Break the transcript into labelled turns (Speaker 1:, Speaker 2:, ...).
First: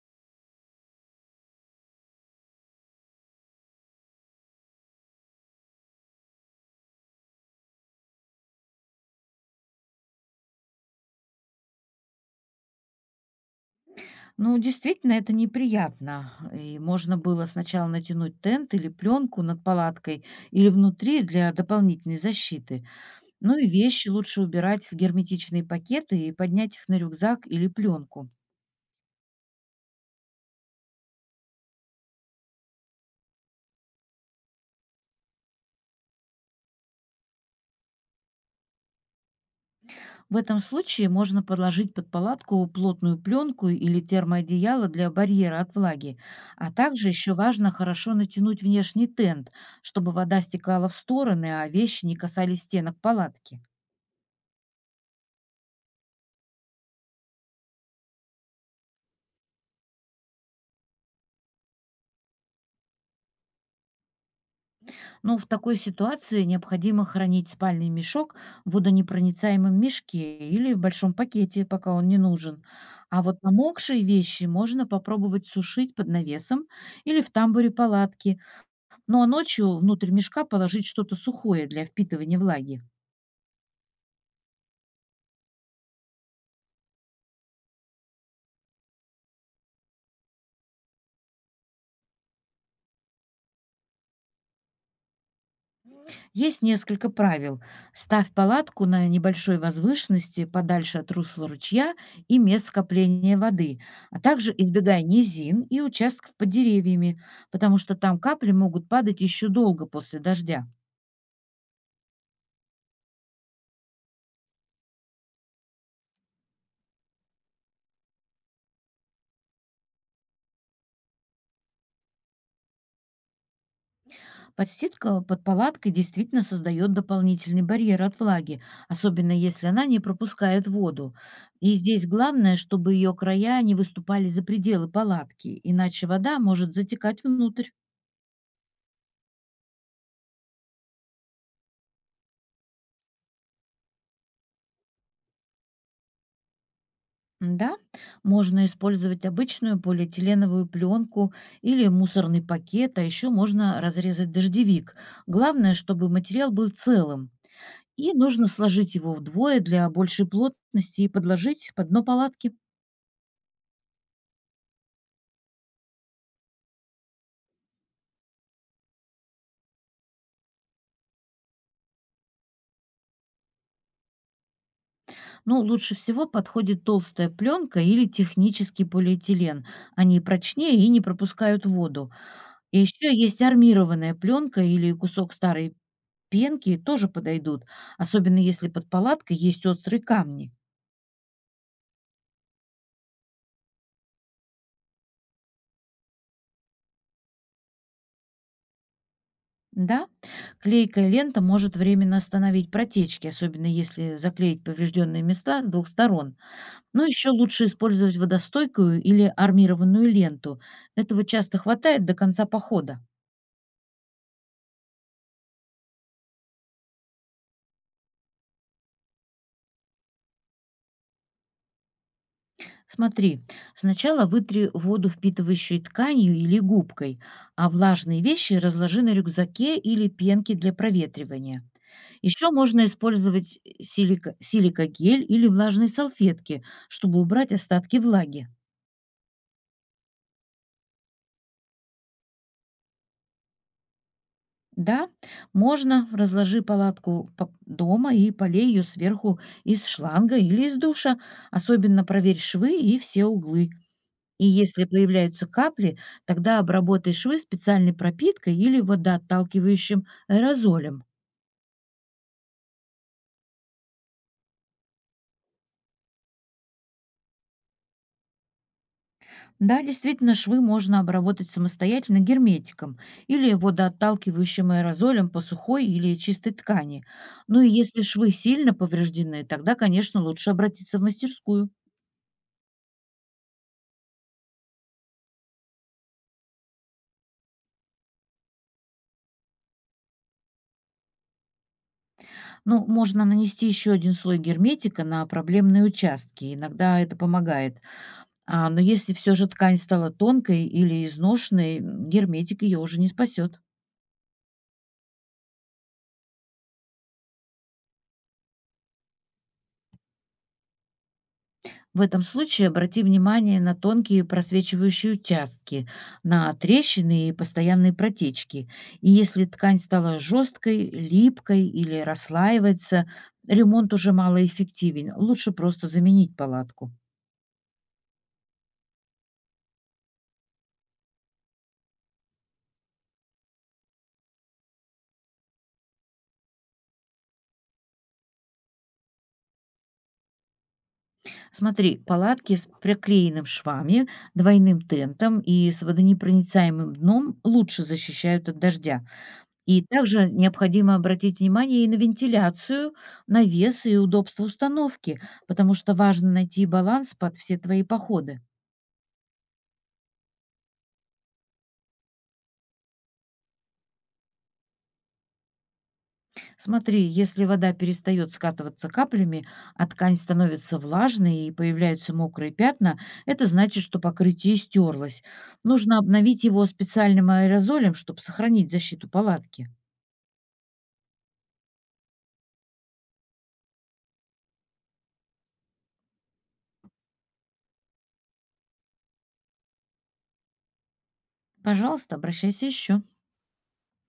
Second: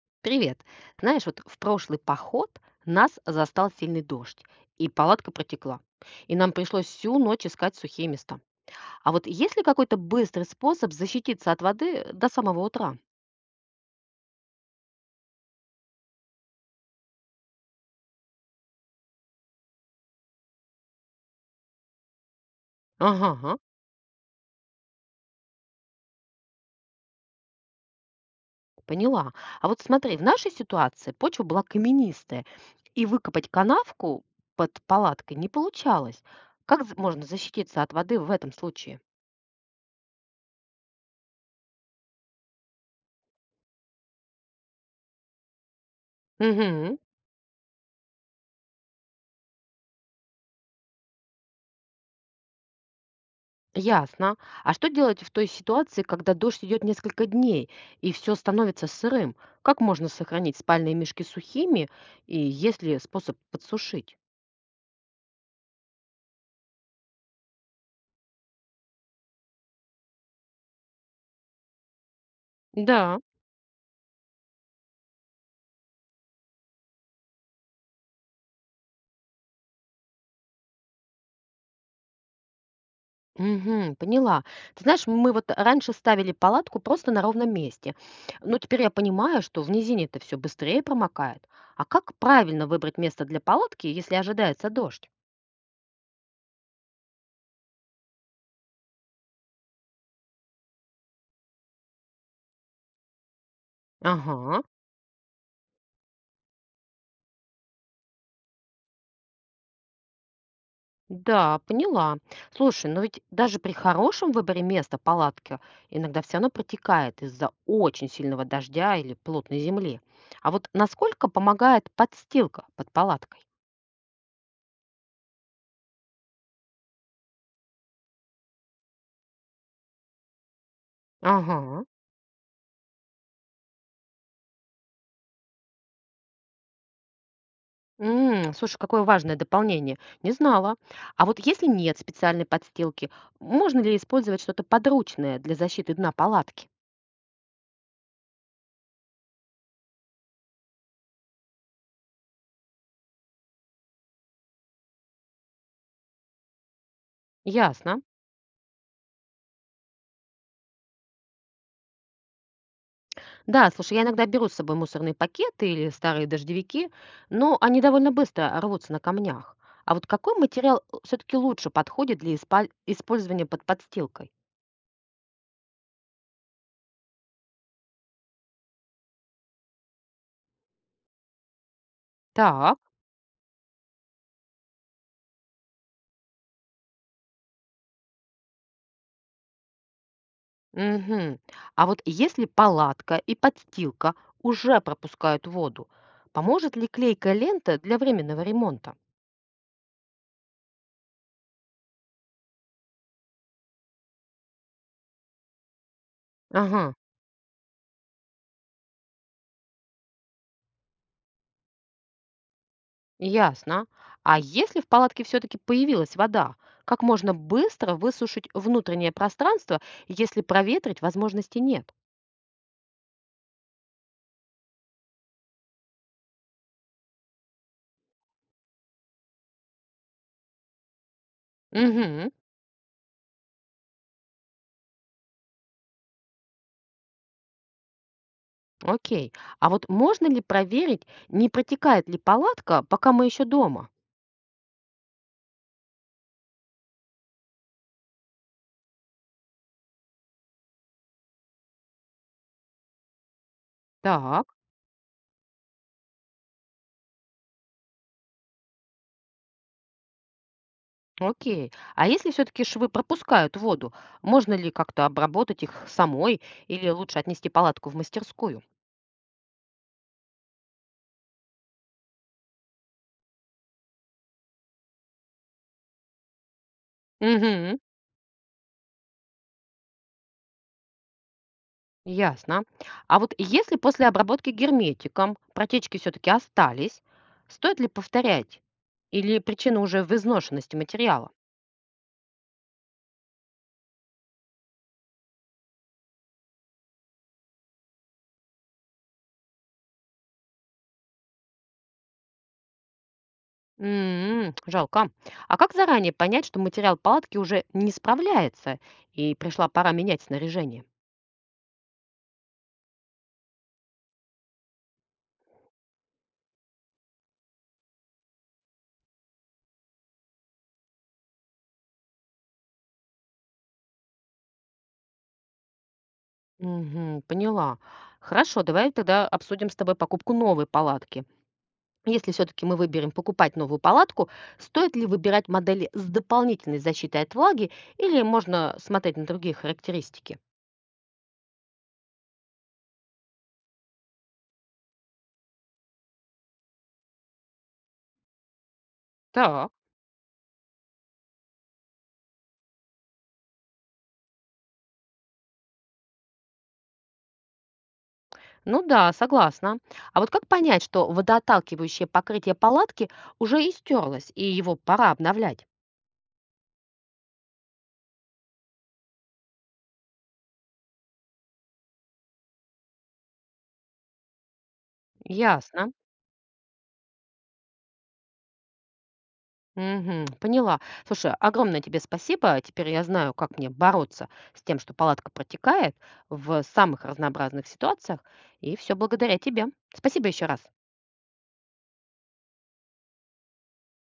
Speaker 1: Привет. Знаешь, вот в прошлый поход нас застал сильный дождь, и палатка протекла. И нам пришлось всю ночь искать сухие места. А вот есть ли какой-то быстрый способ защититься от воды до самого утра?
Speaker 2: Ну, действительно, это неприятно. И можно было сначала натянуть тент или пленку над палаткой или внутри для дополнительной защиты.
Speaker 1: Ага, ага,
Speaker 2: Ну и вещи лучше убирать в герметичные пакеты и поднять их на рюкзак или пленку.
Speaker 1: поняла. А вот смотри, в нашей ситуации почва была каменистая, и выкопать канавку под палаткой не получалось. Как можно защититься от воды в этом случае?
Speaker 2: В этом случае можно подложить под палатку плотную пленку или термоодеяло для барьера от влаги. А
Speaker 1: Угу.
Speaker 2: также еще важно хорошо натянуть внешний тент, чтобы вода стекала в стороны, а вещи не касались стенок палатки.
Speaker 1: Ясно. А что делать в той ситуации, когда дождь идет несколько дней и все становится сырым? Как можно сохранить спальные мешки сухими, и есть ли способ подсушить?
Speaker 2: Ну, в такой ситуации необходимо хранить спальный мешок в водонепроницаемом мешке или в большом пакете, пока он не нужен.
Speaker 1: Да.
Speaker 2: А вот намокшие вещи можно попробовать сушить под навесом или в тамбуре палатки. Ну а ночью внутрь мешка положить что-то сухое для впитывания влаги.
Speaker 1: Мгм, поняла. Ты знаешь, мы вот раньше ставили палатку просто на ровном месте. Но теперь я понимаю, что в низине это все быстрее промокает. А как правильно выбрать место для палатки, если ожидается дождь?
Speaker 2: Есть несколько правил. Ставь палатку на небольшой возвышенности, подальше от русла ручья и мест скопления воды, а также
Speaker 1: Ага.
Speaker 2: избегай низин и участков под деревьями, потому что там капли могут падать еще долго после дождя.
Speaker 1: Да, поняла. Слушай, но ведь даже при хорошем выборе места палатки иногда все равно протекает из-за очень сильного дождя или плотной земли. А вот насколько помогает подстилка под палаткой?
Speaker 2: Подстилка под палаткой действительно создает дополнительный барьер от влаги, особенно если она не пропускает воду. И
Speaker 1: Ага.
Speaker 2: здесь главное, чтобы ее края не выступали за пределы палатки, иначе вода может затекать внутрь.
Speaker 1: М, слушай, какое важное дополнение. Не знала. А вот если нет специальной подстилки, можно ли использовать что-то подручное для защиты дна палатки?
Speaker 2: Да, можно использовать обычную полиэтиленовую пленку или мусорный пакет, а еще можно разрезать дождевик. Главное, чтобы материал был целым.
Speaker 1: Ясно.
Speaker 2: И нужно сложить его вдвое для большей плотности и подложить под дно палатки.
Speaker 1: Да, слушай, я иногда беру с собой мусорные пакеты или старые дождевики, но они довольно быстро рвутся на камнях. А вот какой материал все-таки лучше подходит для использования под подстилкой?
Speaker 2: Ну, лучше всего подходит толстая пленка или технический полиэтилен. Они прочнее и не пропускают воду.
Speaker 1: Так,
Speaker 2: И еще есть армированная пленка или кусок старой пенки, тоже подойдут, особенно если под палаткой есть острые камни.
Speaker 1: мгм. А вот если палатка и подстилка уже пропускают воду, поможет ли клейкая лента для временного ремонта?
Speaker 2: Да, клейкая лента может временно остановить протечки, особенно если заклеить поврежденные места с двух сторон.
Speaker 1: Ага,
Speaker 2: Но еще лучше использовать водостойкую или армированную ленту. Этого часто хватает до конца похода.
Speaker 1: ясно. А если в палатке все-таки появилась вода, как можно быстро высушить внутреннее пространство, если проветрить возможности нет?
Speaker 2: Смотри, сначала вытри воду впитывающей тканью или губкой, а влажные вещи разложи на рюкзаке или пенке для проветривания.
Speaker 1: Мгм.
Speaker 2: Еще можно использовать силикогель или влажные салфетки, чтобы убрать остатки влаги.
Speaker 1: Окей. А вот можно ли проверить, не протекает ли палатка, пока мы еще дома?
Speaker 2: Да, можно. Разложи палатку дома и полей ее сверху из шланга или из душа. Особенно проверь швы и все углы.
Speaker 1: Так,
Speaker 2: И если появляются капли, тогда обработай швы специальной пропиткой или водоотталкивающим аэрозолем.
Speaker 1: окей. А если все-таки швы пропускают воду, можно ли как-то обработать их самой или лучше отнести палатку в мастерскую?
Speaker 2: Да, действительно, швы можно обработать самостоятельно герметиком или водоотталкивающим аэрозолем по сухой или чистой ткани. Ну и
Speaker 1: Угу.
Speaker 2: если швы сильно повреждены, тогда, конечно, лучше обратиться в мастерскую.
Speaker 1: Ясно. А вот если после обработки герметиком протечки все-таки остались, стоит ли повторять? Или причина уже в изношенности материала?
Speaker 2: Ну, можно нанести еще один слой герметика на проблемные участки. Иногда это помогает. А, но если все же ткань стала тонкой или изношенной, герметик ее уже не спасет.
Speaker 1: М, жалко. А как заранее понять, что материал палатки уже не справляется и пришла пора менять снаряжение?
Speaker 2: В этом случае обрати внимание на тонкие просвечивающие участки, на трещины и постоянные протечки. И если ткань стала жесткой, липкой или расслаивается, ремонт уже малоэффективен. Лучше просто заменить палатку.
Speaker 1: Мгм, поняла. Хорошо, давай тогда обсудим с тобой покупку новой палатки. Если все-таки мы выберем покупать новую палатку, стоит ли выбирать модели с дополнительной защитой от влаги или можно смотреть на другие характеристики?
Speaker 2: Смотри, палатки с приклеенным швами, двойным тентом и с водонепроницаемым дном лучше защищают от дождя.
Speaker 1: Так.
Speaker 2: И также необходимо обратить внимание и на вентиляцию, на вес и удобство установки, потому что важно найти баланс под все твои походы.
Speaker 1: Ну да, согласна. А вот как понять, что водоотталкивающее покрытие палатки уже истерлось и его пора обновлять?
Speaker 2: Смотри, если вода перестает скатываться каплями, а ткань становится влажной и появляются мокрые пятна, это значит, что покрытие стерлось.
Speaker 1: Ясно.
Speaker 2: Нужно обновить его специальным аэрозолем, чтобы сохранить защиту палатки.
Speaker 1: Мгм. Поняла. Слушай, огромное тебе спасибо. Теперь я знаю, как мне бороться с тем, что палатка протекает в самых разнообразных ситуациях. И все благодаря тебе. Спасибо еще раз.
Speaker 2: Пожалуйста, обращайся еще.